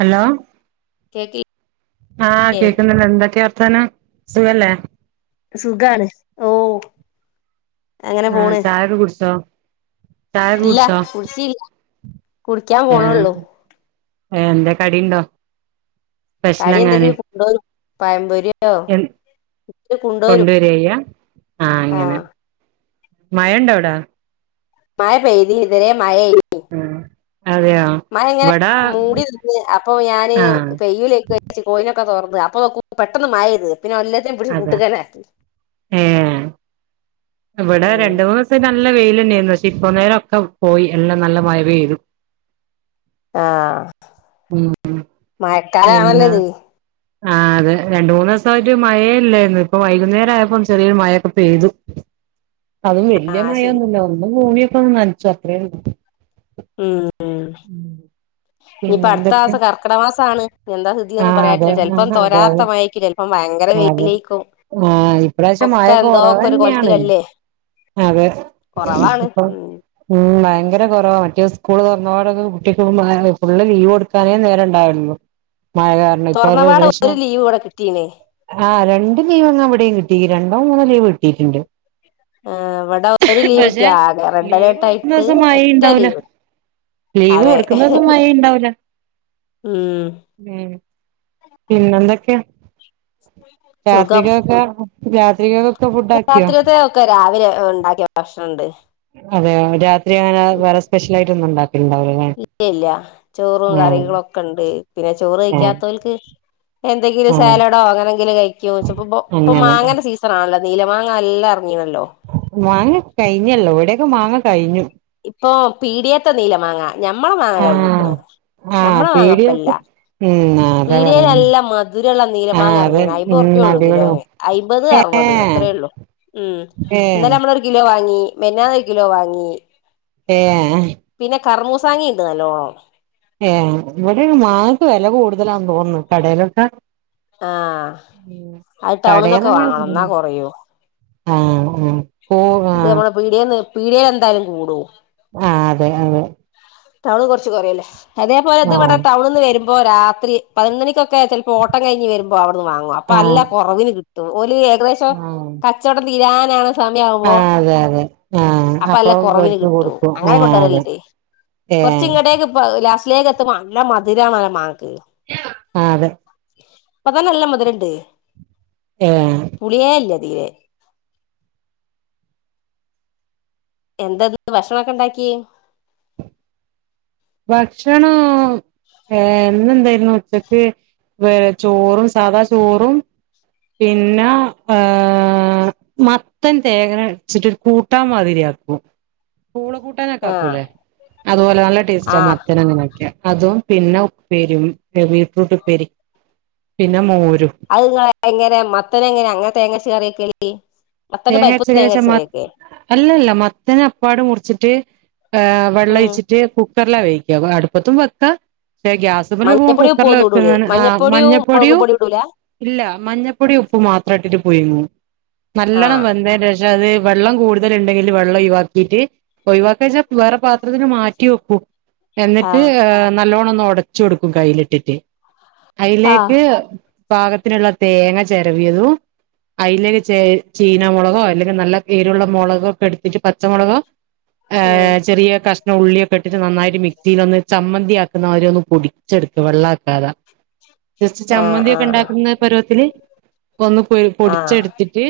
Hello കേക്കില്ലേ ആ കേക്കുന്നില്ല എന്തൊക്കെയ? ർതാനം സുഖല്ലേ സുഖാണ് ഓ അങ്ങനെ ആഹ പോണ് ചായ ഒക്കെ കുടിച്ചോ? ചായൊക്കെ ഇല്ല കുടിച്ചോ കുടിച്ചീല്ല കുടിക്കാൻ പോണള്ളു ഏ എന്താ കടിണ്ടോ? കടി എന്തെങ്കിലും കൊണ്ടോ പായമ്പൊരി എ കൊണ്ടുവരിയ്യ ആഹ ഇങ്ങനെ ആഹ് മയണ്ടവിടാ? മായ പേയ്തി ഇതരെ മയ ആ ആഹ! മയ ങ്ങനെ മൂടി നിന്ന് അപ്പൊ ഞാന് ആഹ് പെയ്യല ഒക്കെ ക കോ ക്കെ തോറന്ന് അപ്പൊ പെട്ടന്ന് മായത് പിന്നെ അന്നത്തേ പിടിച്ച് അതാ കൂട്ടുകാന ആക്കി ഏഹ് ഇവിടെ രണ്ട് മൂന്ന് ദിവസ നല്ല വെയിലന്നേയരുന്നുച്ചേ ഇപ്പ നേരക്കെ പോയി എല്ലാം നല്ല മഴ പെയ്തു ആ ഉം പിന്നെ മഴക്കാലാണല്ലോത് ആഹ് അതെ രണ്ട മൂന്ന് ദിവസായിട്ട് മയേ ഇല്ലായിരുന്നു ഇപ്പൊ വൈകുന്നേരായപ്പം ചെറിയൊരു മയൊക്കെ പെയ്തു അതും വല്യ ആഹ് ശരി മയൊന്നുല്ല ഒന്നും ഭൂമിയൊക്കെ ഒന്ന് നനച്ചു അത്രേ ഉള്ളൂ ഉം പിന്നെ ഇനിയിപ്പ അടുത്ത എന്തൊക്കെ മാസം കർക്കിട മാസാണ് എന്താസ്തിന്നും ആഹ് പറയത്തില്ല ചെലപ്പം തോരാത്ത മയരിക്ക അത ആഹ ഇപ്രാവശം ഒക്കെ മഴക്കെ എന്തോക്കെ ഒരു കുറവന്നെയാണ് കൊലത്തിലല്ലേ അതെ കൊറവാണ് അപ്പ ഉം ഉ ഉ ഭയങ്കര കൊറവ മറ്റേ ഉസ്കൂള് തുറന്നപടൊെ കുട്ടിക്ക് ഫുള്ള് ലീവ് കൊടുക്കാനേ നേരം ഉണ്ടാവലുള്ളു മയ കാരണം തുറന്നപാട് ഇപ്പം ഒരു ലീവ് ഇവിടെ കിട്ടീണ് ആ രണ്ട് രണ്ട് ലീവ്ങ് എവിടെയും കിട്ടി രണ്ടോ മൂന്നോ ലീവ് കിട്ടിയിട്ടുണ്ട് ആ ഇവിടെ ഒരു ലീവ് പക്ഷെ കിട്ടിയ ആകെ റെഡ് ലീവ് അലേർട്ട് ആയിട്ട് കൊടുക്കുന്നീസം ഒറ്റ മഴയിണ്ടാവൂല ലീവ് ലീവ് അതെ കൊടുക്കുന്നസം മയണ്ടാവൂല ഉം പിന്നെന്തൊക്കെയാ സുഖം രാത്രികൊക്കെ രാത്രികൊക്കെ ഫുഡ് ആക്കിയോ അത് ഉണ്ടാക്കിയ പ്രശ്ന ഉണ്ട് അതെയോ രാത്രി എങ്ങന വേറെ സ്പെഷ്യലായിട്ടൊന്നും ഉണ്ടാക്കിട്ടുണ്ടാവില്ലല്ലേ ഇല്ല ചോറും കറികളൊക്കെ ഉണ്ട് പിന്നെ ചോറ് ആഹ് കഴിക്കാത്തോൽക്ക് എന്തെങ്കിലും ആഹ് സാലഡോ അങ്ങനെങ്കിലും കഴിക്കോയിച്ചിപ്പിപ്പം ഇപ്പം അങ്ങനെ മാങ്ങേന്റെ സീസൺ ആണല്ലോ നീല മാങ്ങ എല്ലാർ മാങ്ങ കഴിഞ്ഞല്ലോ ഇവിടെയൊക്കെ മാങ്ങ കഴിഞ്ഞു ഇപ്പൊ പീടിയാത്തെ നീല മാങ്ങാ ഞമ്മള മാങ്ങ ആഹ് കഴിഞ്ഞേക്കണ് ആഹ് ഞമ്മള മാങ്ങ ഇപ്പല്ല പീടികക്ക് ഉം അതാ പീടിയേൽ പറയുന്നെ നല്ല മധുര ഒള്ള നീല ആഹ് മാങ്ങ അത് ഇറങ്ങി അയ്മ്പറുപ്യെ ഉം ഉള്ളൂ അടിപൊളി കിലോനെ അയ്മ്പത് അറു പത് ഏഹ് അത്രേള്ളൂ ഉം ഇന്നലെ ഏഹ് നമ്മളൊരു കിലോ വാങ്ങി മെനന്നാന്നൊരു കിലോ വാങ്ങി ഏഹ് കറമൂസാങ്ങി ഇണ്ട് നല്ലോണം ഏഹ് ഇവിടെ മാങ്ങക്ക് വെല കൂടുതലാന്ന് തോന്നുന്നു കടയിലൊക്കെ ആഹ് ഉം അത് ടൗണ്ന്നൊക്കെ കടേന്ന് വാങ്ങണം ഉം ഇന്നാ കൊറയൂ ആഹ് ഉം ഇത് നമ്മുടെ പീടിയേന്ന്‌ പീഡയേൽ എന്തായാലും കൂടും ആഹ് അതെ അതെ ടൗണെ കൊറച്ച് പറയൂല്ലേ അതേപോലെ ഇത് ഇവിടെ ആഹ് ടൗണീന്ന് വരുമ്പോ രാത്രി പതിനൊന്ന് മണിക്കൊ ക്കെയാ ചിലപ്പോ ഓട്ടം കഴിഞ്ഞ് വരുമ്പോ അവിടുന്ന് വാങ്ങുക അപ്പോ ആഹ് അല്ല കുറവിന് കിട്ടും ഓ ല് ഏകദേശം ആഹ് കച്ചവടം തീരാനാണ് സമയ ആവുമ്പോ അതെ അതെ ആഹ് അപ്പൊ അല്ല കൊറവിന് ഓര്ക്ക് കിട്ടും കൊടുക്കും അങ്ങനെ ആഹ് അതെ കൊണ്ടുവരല്ലിണ്ടേ കൊറച്ച് ഏഹ് ഇങ്ങട്ടേക്ക് ഇപ്പ ലാസ്റ്റിലേക്ക് എത്തുമ്പോ നല്ല മധുരാണല്ലോ മാങ്ങക്ക് ആ അതെ ഇപ്പൊ തന്നെ നല്ല മധുരമുണ്ട് ഏഹ് പുളിയേ ഇല്ലേ തീരെ എന്താ ഇന്ന് ഭക്ഷണവൊക്കെ ഉണ്ടാക്കിയെ ഭക്ഷണം ഏ ഇന്നെന്തായിരുന്നു ഉച്ചക്ക് വേ ചോറും സാധാ ചോറും പിന്നെ ഏ മത്തൻ തേങ്ങ അരച്ചിട്ടൊരു കൂട്ടാൻ മാതിരിയാക്കും പൂള കൂട്ടാനൊക്കെ ആഹ് ആക്കൂല്ലേ അതുപോലെ നല്ല ടേസ്റ്റാ ആഹ് മത്തൻ അങ്ങനെ ആക്കിയാൽ അതും പിന്നെ ഉപ്പേരിയും ബീറ്റ്റൂട്ട് ഉപ്പേരി പിന്നെ മോരും അത് നിങ്ങള് എങ്ങനെ മത്തനെങ്ങനാ അങ്ങനെ തേങ്ങയരച്ച് കറിവെക്കല് മത്തനും പരിപ്പും തേങ്ങ അരച്ചക്കരച്ച അരച്ച് മ കറി വെക്കുവാ അല്ലല്ല മത്തന് അപ്പാടെ മുറിച്ചിട്ട് ഏ വെള്ളം ഉം ഒഴിച്ചിട്ട് കു ക്കറിലാ വേവിക്കുക അടുപ്പത്തും വക്കാം പക്ഷെ ഗ്യാസിൻമേൽ വക്കുമ്പോ മഞ്ഞപ്പൊടി ഉപ്പും കുക്കറില് ഒന്നും വെക്കണ ഇടൂലേ ആണ് ആ മുളകും മഞ്ഞപ്പൊടിയും പൊടിയും ഇടൂല ഇല്ല മഞ്ഞപ്പൊടിയും ഉപ്പും മാത്രം ഇട്ടിട്ട് പുഴുങ്ങും നല്ലോണം ആഹ് വെന്തേന് ശേഷം അത് വെള്ളം കൂടുതലുണ്ടെങ്കില് വെള്ളം ഒഴിവാക്കിയിട്ട് ഒഴിവാക്കാച്ചാ വേറെ പാത്രത്തില് മാറ്റി വെക്കും എന്നിട്ട് ആഹ് ഏ നല്ലോണ്ണം ഒന്ന് ഒടച്ചു കൊടുക്കും കയിലിട്ടിട്ട് ആഹ് അയിലേക്ക് പാകത്തിനുള്ള തേങ്ങ ചെരവിയതും അയിലേക്ക് ചേ ചീനമുളകോ അല്ലെങ്കി നല്ല എരിയുള്ള മുളകൊക്കെ എടുത്തിട്ട് പച്ചമൊളകോ ഉം ഏഹ് ചെറിയ കഷ്ണം ഉള്ളിയൊക്കെ ഇട്ടിട്ട് നന്നായിട്ട് മിക്സിലൊന്ന് ചമ്മന്തിയാ ക്കുന്നവരെയൊന്ന് പൊടിച്ചെടുക്ക വെള്ള ആക്കാതെ ജസ്റ്റ് ആഹ് ചമ്മന്തി ആഹ് ഒക്കെണ്ടാക്കുന്ന പരുവത്തില് ഒന്ന് പൊര് ആഹ് പൊടിച്ചെടുത്തിട്ട്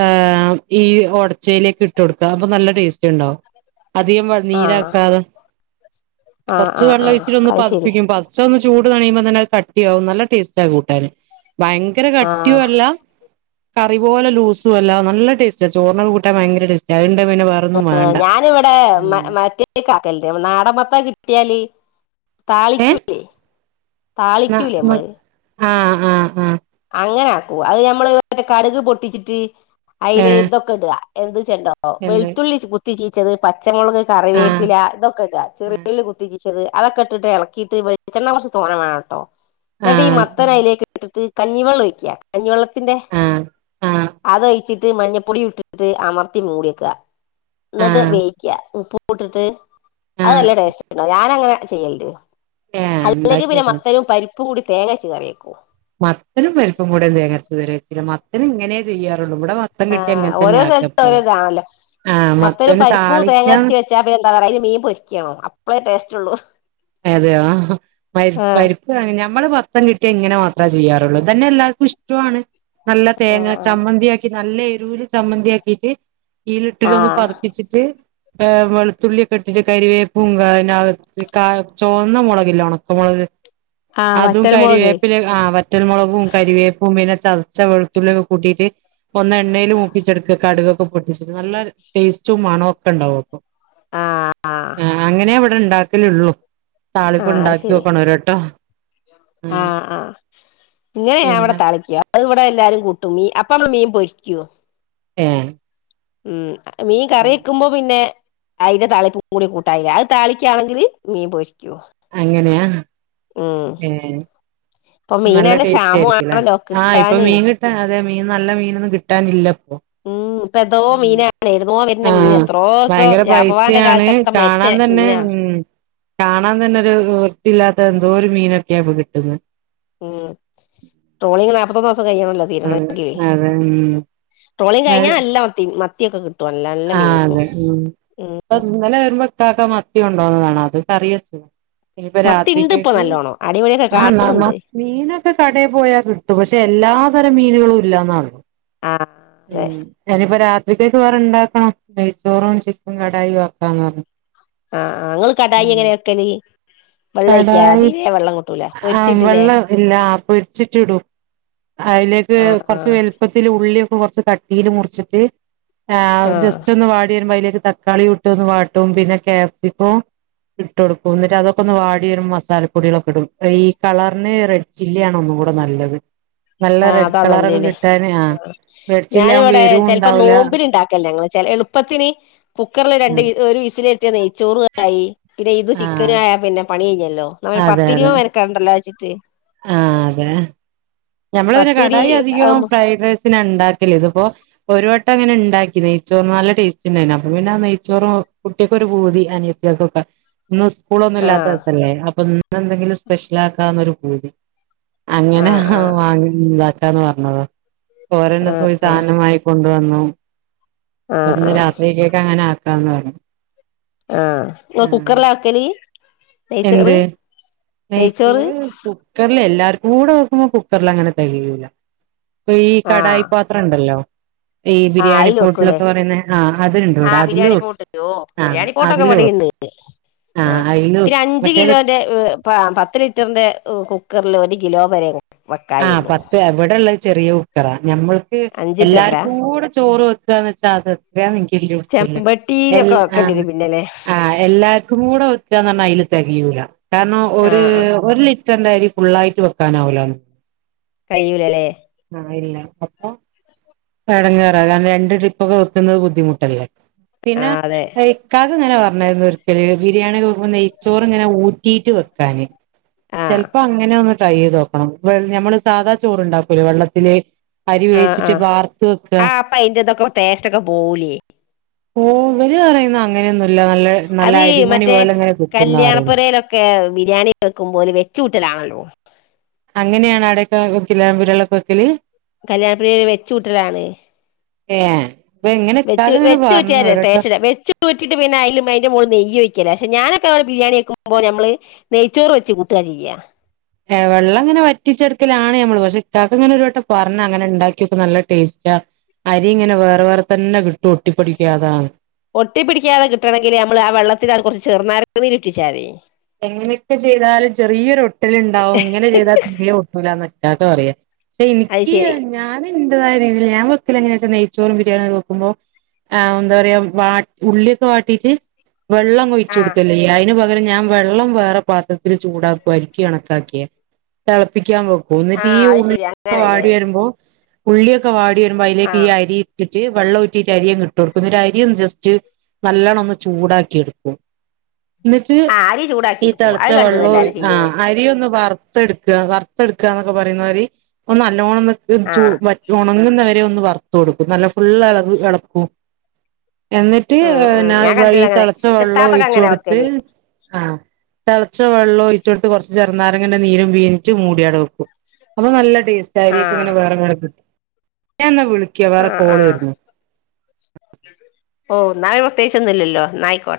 ഏഹ് ഈ ഒടച്ചയിലേക്ക് ഇട്ട് കൊടുക്കുക. അപ്പൊ നല്ല ടേസ്റ്റ് ഉണ്ടാവും അധികം വ ആഹ് നീരാക്കാതെ. ആഹ് കൊർച് ആഹ് വെള്ളം ആഹ് ഒഴിച്ചിട്ടൊന്ന് അത് ശരി പതിപ്പിക്കും പതച്ച ന്ന് ചൂട് കണിയുമ്പോ തന്നെ അത് കട്ടിയാവും നല്ല ടേസ്റ്റ കൂട്ടാന്. ഭയങ്കര കട്ടിയു ആഹ് അല്ല കറി പോലെ ലൂസും അല്ല നല്ല ടേസ്റ്റ. ചോർണ്ണ കെ കൂട്ടാൻ ഭയങ്കര ടേസ്റ്റ. അഹ് ആഹ് ഞാനിവിടെ മ മറ്റേയ്കെ ആകൽണ്ട് നാടൻമത്തൻ കിട്ടിയാല് ഏ താളിക്കൂല്ലേ ന്ന താളിക്കൂലേ മ അമ്മള് ആഹ് ആഹ് അങ്ങനാക്കു അഹ് നമ്മള് കടുക് പൊട്ടിച്ചിട്ട് ഏ അയില് തൊക്കെ ഇട എന്ത് ചെണ്ടോ എന്ന് വെളുത്തുള്ളി കുത്തി ചീച്ചത് പച്ചമുളക് ആഹ് കറിവേപ്പില തൊക്കെ ഇട ആഹ് ചെറിയുള്ളി കുത്തി ചി ചെത് അതൊക്കെ ഇട്ടിട്ട് ഇളക്കിയിട്ട് വെളിച്ചണ്ണ കുറച്ച് തോന്ന വേണം കേട്ടോ എന്നിട്ട് ഈ ആഹ് മത്തനലേക്ക് ഇട്ടിട്ട് കഞ്ഞിവെള്ളം വഴക്കാ കഞ്ഞിവെള്ളത്തിന്റെ ആഹ് ആഹ് അതഴിച്ചിട്ട് മഞ്ഞപ്പൊടി ഇട്ടിട്ട് അമർത്തി മൂടിയക്കുക എന്നിട്ട് ആഹ് വേിക്ക ഉപ്പ് വിട്ടിട്ട് ആഹ് അത്ല്ലാം ടേസ്റ്റ് ഞാന അങ്ങനെ ചെയ്യലണ്ട് ഏ അല്ലെങ്കിൽ ഉണ്ടാക്കി പിന്നെ നോക്കണം മത്തരും പരിപ്പും കൂടി തേങ്ങ അരച്ച് കറിയക്കൂ മത്തനും വലിപ്പം കൂടെ തേങ്ങ മത്തനും ഇങ്ങനെയാ ചെയ്യാ ഇവിടെ മത്തം കിട്ടിയ അങ്ങനെ തന്നെ ആക്കപ്പോും മറ്റൊരു പരിപ്പൂ തേങ്ങ അരച്ചച്ച് വെച്ചാപ്പ എന്താ പറയാ മീൻ പൊരിക്കണോ അപ്പഴേടേസ്റ്റ ഉള്ളു അതെയോ പരിപ്പ് അ നമ്മള് പത്തം കിട്ടിയ ഇങ്ങനെ മാത്രേ ചെയ്യാറുള്ളൂ ഇതന്നെ എല്ലാവർക്കും ഇഷ്ടമാണ് നല്ല തേങ്ങ ചമ്മന്തിയാക്കി നല്ല എരുവൽ ചമ്മന്തിയാക്കിട്ട് ഈലിട്ടിലൊന്ന് ആഹ് പുപ്പിച്ചിട്ട് വെളുത്തുള്ളിയൊക്കെ ഇട്ടിട്ട് കരുവേ പൂങ്ക നകത്ത് ചോന്ന മുളകില്ല ഉണക്ക മുുളക് ആഹ് അതും വറ്റൽ മുളക് കറിവേപ്പില ആ വറ്റൽമുളകും കരിവേപ്പും പിന്നെ ചർച്ച വെുത്തുള്ളൊക്കെ കൂട്ടീട്ട് ഒന്ന എണ്ണയിൽ മൂപ്പിച്ചെടുക്ക കടുകൊക്കെ പൊട്ടിച്ചിട്ട് നല്ല ടേസ്റ്റും മണൊക്കെ ഉണ്ടാവും അപ്പൊ ആ അങ്ങനെ അവിടെ ഉണ്ടാക്കലേള്ളൂ താളിപ്പ ഉണ്ടാക്കി വോക്കണ ഒരട്ടോ ആ് ആ് ഇങ്ങനെ ഞാൻ പിന്നെ ഇവിടെ തളിക്ക അ ഇവിടെ എല്ലാരും കൂട്ടുംീ അപ്പ മീൻ പൊരിക്കോ ഏ ഉം മീൻ കറി വക്കുമ്പോ പിന്നെ അതിന്റെ താളിപ്പും കൂടി കൂട്ടായില്ല അത് താളിക്കാണെങ്കില് മീൻ പൊഴരിക്കുവോ അങ്ങനെയാ ഉം ഏഹ് ഇപ്പൊ നല്ല മീനല്ല ടേസ്റ്റ് ക്ഷാമ ആയിരിക്കുംല്ലേ ആണല്ലോ ആഹ് ഇപ്പൊ കിട്ടാന് മീൻ കിട്ടാ അതെ മീൻ നല്ല മീനൊന്നും കിട്ടാനില്ല ഇപ്പൊ ഉം ഇപ്പൊ എതോ മീനാണ് എഴുുന്നോ വരുന്ന മീൻ ആഹ് എത്രോ ദിവസം ഭയങ്കര ജാപവാന്റെ പൈസയാണ് കാലത്തൊക്കെ മരിച്ച കാണാൻ തന്നെ മീനാ ഉ കാണാൻ തന്നെ ഒരു കാത്ത എന്തോ ഒരു മീനൊക്കിയാപ്പൊ കിട്ടുന്നത് ഉം ട്രോളിങ് നാല്പത്തൊന്ന ദിവസം കഴിയണല്ലോ അതെ തീരണങ്കില്േ അതെ ഉം ടോളിും കഴിഞ്ഞൽല്ലത്തി മത്തി ഒക്കെ കട്ടും ആ അതെ ഉന്നല്ല വരുമ്പ ഉട്ടാക്കാൻ മത്തിയ കൊണ്ടോന്നതാണ് അത് കറിയച്ച ഇനിയിപ്പോ മത്തി ഇണ്ട് ഇപ്പൊ രാത്രിക്കക്ക് നല്ലോണം അടിപൊളിയൊക്കെ ആ് നമ്മ കാണുന്നുണ്ട് മീനൊക്കെ കടയിൽ പോയാ കിട്ടു പക്ഷെ എല്ലാ രം മീനുകളും ഇല്ലന്നാ ആഹ് ഉ അതെ ഞാനിപ്പോ രാത്രിക്കായിട്ട് വേറെണ്ട ചോറും ചിക്കും കടായയും വക്കാന്ന് പറഞ്ഞു ആഹ ങ്ങൾ കടായി എങ്ങനെൊക്കല് വെള്ളം ഒിക്ക അതിലേ വെള്ളം കിട്ടൂല ആഹ പൊരിച്ചിട്ടില്ലേ വെള്ളം ഇല്ല പൊരിച്ചിട്ടി ഇടൂ അതിലേക്ക് ആഹ് കൊറച്ച് ആഹ് വലുപ്പത്തിൽ ഉള്ളി റ കട്ട മുറിച്ചിട്ട് ആഹ് ജസ്റ്റ് വാല തക്കാളി വിട്ട് ഒന്ന് വാട്ടും പിന്നെ ക്യാപ്ശ്ചികോം ഇട്ട് കൊടുക്കും എന്നിട്ട് അതൊക്കെ ഒന്ന് വാടി വര മസാലപ്പൊടികളൊക്കെ ഇടും ഈ കളറിന് റെഡ് ചില്ലിയ ആണ ഒന്ന കൂടെ നല്ലത് നല്ല ആ റെഡ് അതാ കളറൊക്കെ നല്ലേല്ലേ കിട്ടാന് ആ റെഡ് ചില്ലി ആകുമ്പോ ഞാനിവിടെ എരിവും ചെിലപ്പോ ഉണ്ടാവൂല നോമ്പിൽ ഇണ്ടാക്കല്ലേ എളുപ്പത്തിന് കുക്കറിൽ രണ്ട് ഒരു വിസിലെ നെയ്ച്ചോറ ആയി പിന്നെ ഇത് ആ ചിക്കന ആയാ പിന്നെ പണി കിഞ്ഞല്ലോ നമ്മ അതെ പത്തിരുപ അതെ വരക്കണ്ടല്ലോ ആ അതെ ഞമ്മളെ പത്തിരി കടായി അധികം ആഹ് ഫ്രൈഡ് റൈസിന ഉണ്ടാക്കി ഇപ്പോ ഒരു വട്ടം അങ്ങനെ ഉണ്ടാക്കി നെയ്ച്ചോറ്ും നല്ല ടേസ്റ്റ് ഉണ്ടായിരുന്നു അപ്പ പിന്നെ നെയ്ച്ചോറും കുട്ട തി അനത്യാക്കൊക്കെ ഇന്ന് സ്കൂളൊന്നും ഇല്ലാത്ത ആഹ് ദിവസല്ലേ അപ്പൊ ഇന്ന് എന്തെങ്കിലും സ്പെഷ്യൽ ആാക്കാന്നൊരു കൂതി അങ്ങനെയ ആഹ് വാങ്ങി ഇതാക്കാന്ന് പറഞ്ഞത് രന്റെ ആഹ് സുവിധാനമായി കൊണ്ടുവന്നു ആഹ് ആഹ് അന്ന് ആഹ് രാത്രിക്കക്ക അങ്ങനെ ആക്കാന്ന് പറു ആഹ കുക്കറില ആക്കല എന്ത് നെയ്ച്ചോറ് കുക്കറൽ എല്ലാ കൂടെ നോക്കുമ്പോ കുക്കറൽ അങ്ങനെ തികല്ല അൊ ഈ കടായി പാത്രം ഉണ്ടല്ലോ ആഹ അയിൽ വെക്കൂല്ലേ ആ അതുണ്ട് ഇവിടെ ആഹ ബിരിയാണി അതിലും പോട്ട് ഓ ആ ബിരിയാണി പോട്ടൊക്കെ മട അതിലും ആ അയില് പിന്നെ അഞ് അഞ്ച് മറ്റേത് കിലോന്റെ പത്ത് ലിറ്ററിന്റെ കുക്കറിൽ ഒരു കിലോ വരെ ആഹ വെക്കായുള്ളൂ പത്ത് ഇവിടെള്ള ചെറിയ കുക്കറാ ഞമ്മൾക്ക് എല്ലാർക്ക അഞ്ചിറ്ററിന്റാ കൂടെ ചോറ് വെ ായാ നി ചെമ്പട്ടിയിലൊക്കെ വെക്കേണ്ടി വരും പിന്നെല്ലേ ആ എല്ലാർക്കും കൂടെ ഒ പറ തികൂല കാരണം ഒരു ആഹ് ആഹ് ഒരു ലിറ്ററിന്റെ അരി ഫുുള്ളായിട്ട് വെക്കാനാവൂലന്ന് കയ്ലല്ലേ ആല്ല അപ്പ ചടങ്ങറ കാരണം രണ്ട് ട്രിപ്പൊക്കെ വക്കുന്നത് ബുദ്ധിമുട്ടല്ലേ പിന്നെ ആഹ് അതെ അങ്ങനെ പറഞ്ഞായിരുന്നു ഒരിക്കല ബിരിയാണിക്കെക്കുമ്പോ നെയ്ച്ചോറ് ഇങ്ങനെ ഊട്ടിട്ട് വെക്കാാന് ആഹ് ചെിലപ്പോ അങ്ങനെ ഒന്ന് ട്രൈ ചെയ്ത്ോക്കണം നമ്മള് സാധാ ചോറ്ണ്ടാക്കൂല വെള്ളത്തില അരി ആഹ് ആഹ് വേഴിച്ചിട്ട് ആഹ് പാർത്ത വെക്ക അപ്പൊ അയിന്റെ ഇതൊക്കെ ടേസ്റ്റ് ഒക്കെ പോവൂലേ ഓ ഇവര് പറയുന്ന അങ്ങനെയൊന്നുംല്ല നല്ല നല്ല അത് അരിമണി മറ്റേ പോലെ അങ്ങനെ കിട്ടുന്ന പറയുന്നു കല്യാണപ്പൊരയിലൊക്കെ ബിരിയാണി വെക്കും്പോലെ വെച്ചൂട്ടലാണല്ലോ അങ്ങനെയാണ് അടക്കക്കില വിരളക്കൊക്കല് കല്യാണപ്പുള്ളി ഒരു വെച്ചുകൂട്ടലാണ് ഏ ഇപ്പൊ ഇങ്ങനെ ഇക്കാക്ക വെച്ച് ഇങ്ങനെ പറഞ്ഞു വെച്ചറ്റിയ ഒരുവട്ടം ടേസ്റ്റ് വെച്ചൂറ്റിട്ട് പിന്നെ അയലും അതിന്റെ മോള് നെയ്യ് വയ്ക്കല്ല പക്ഷെ ഞാനൊക്കെ അവിടെ ബിരിയാണിെക്കുമ്പോ നമ്മള് നെയ്ച്ചറ് വെച്ച് കൂട്ടുക ചെയ്യാ ഏ വെള്ളം അങ്ങനെറ്റിച്ചെടുക്കലാണ് നഞമ്മള് പക്ഷെ ഇക്ക് ഇങ്ങനെ ഒരു വട്ടം പറഞ്ഞ അങ്ങനെ ഉണ്ടാക്കിക്കെ നല്ല ടേസ്റ്റാ അരി ഇങ്ങനെ വേറെ വേറെ തന്നെ കിട്ടും ഒട്ടിപ്പടിക്കാതാണ് ഒട്ടി പിടിക്കാതെ കിട്ടണമെങ്കില് നമ്മള് ആ വെള്ളത്തിൽ അത് കുറച്ച് ചെറുന്നര നീരുട്ടിച്ചാ മതി എങ്ങനെയൊക്കെ ചെയ്താലും ചെറിയൊരു ഒട്ടിൽ ഉണ്ടാവും ഇങ്ങനെ ചെയ്താൽ തീരി ഒട്ടൂല ഇക്കെ പറയാ പക്ഷെ അത് എനിക്ക് ശരി ഞൻ തായ രീതിൽ ാൻ വെക്കില്ലങ്ങന നെയ്ച്ചോ ബിരിണി ഒെക്കുമോൾ ആ എന്താ പറയാ ഉള്ളിയൊക്കെ വാട്ടീട്ട് വെള്ളം കൊഴിച്ചു ആഹ് കൊടുക്കലേ അതിനന് പകരം ഞാൻ വെള്ളം വേറെ പാത്രത്തിൽ ചൂടാക്കും അരിക്കി കണക്കാക്കിയ തിളപ്പിക്കാൻ പോ പോന്നിട്ട് ഈ ആഹ് അത് ഉള്ളി ശരി അങ്ങനെല്ലേ വാടി വരുമ്പോ ഉള്ളിയൊക്കെ വാടി വരുമ്പോ അതിലേക്ക് ഈ ആഹ് അരി് ് വെള്ളം ഒറ്റിയിട്ട അരിയയും കട്ടോർക്കും അരിും ജസ്റ്റ് നല്ലവണ്ണം ഒന്ന് ചൂടാക്കി എടുക്കും എന്നിട്ട് ആഹ് അരി ചൂടാക്കി ഈ എടുക്കും തിളച്ച അത് കണ്ട്ണ് വെള്ളവും എല്ലാരും ആ ചെയ്യ്ണെ അരിയ ഒന്ന് പാർത്ത് റ ന ആഹ് വറത്ത കൊടുക്കും നല്ല ഫു ഇള ഇളക്കും എന്നിട്ട് ഉം ഉം ഞാൻ വഴി കണ്ടിണ് അങ്ങനെ തിളച്ച വെള്ളം ഇത്താത്തൊക്കെ ഒഴിച്ച അങ്ങനെ കൊടുത്ത് വെക്കല് ആ ച്ച് വെള്ളവൊഴിച്ചിട്ട് കൊറച്ച് ചെറുനാരങ്ങേന്റെ നീരും വീണിട്ട് മൂടിടവെടെവെക്കും അപ്പൊ നല്ല. ഇൻസ്റ്റ ഐഡിയൊക്കെ ആഹ് ഇങ്ങനെ വേറെ വേറെ കിട്ടും. ഞായെന്നാ വിളി ക്കാ വേറെ ആഹ് കോള് ആഹ് വെരുന്നു ഓയെന്നായി പ്രത്യേകിച്ചൊന്നില്ലല്ലോ ന്നായിക്കോട്ടെ.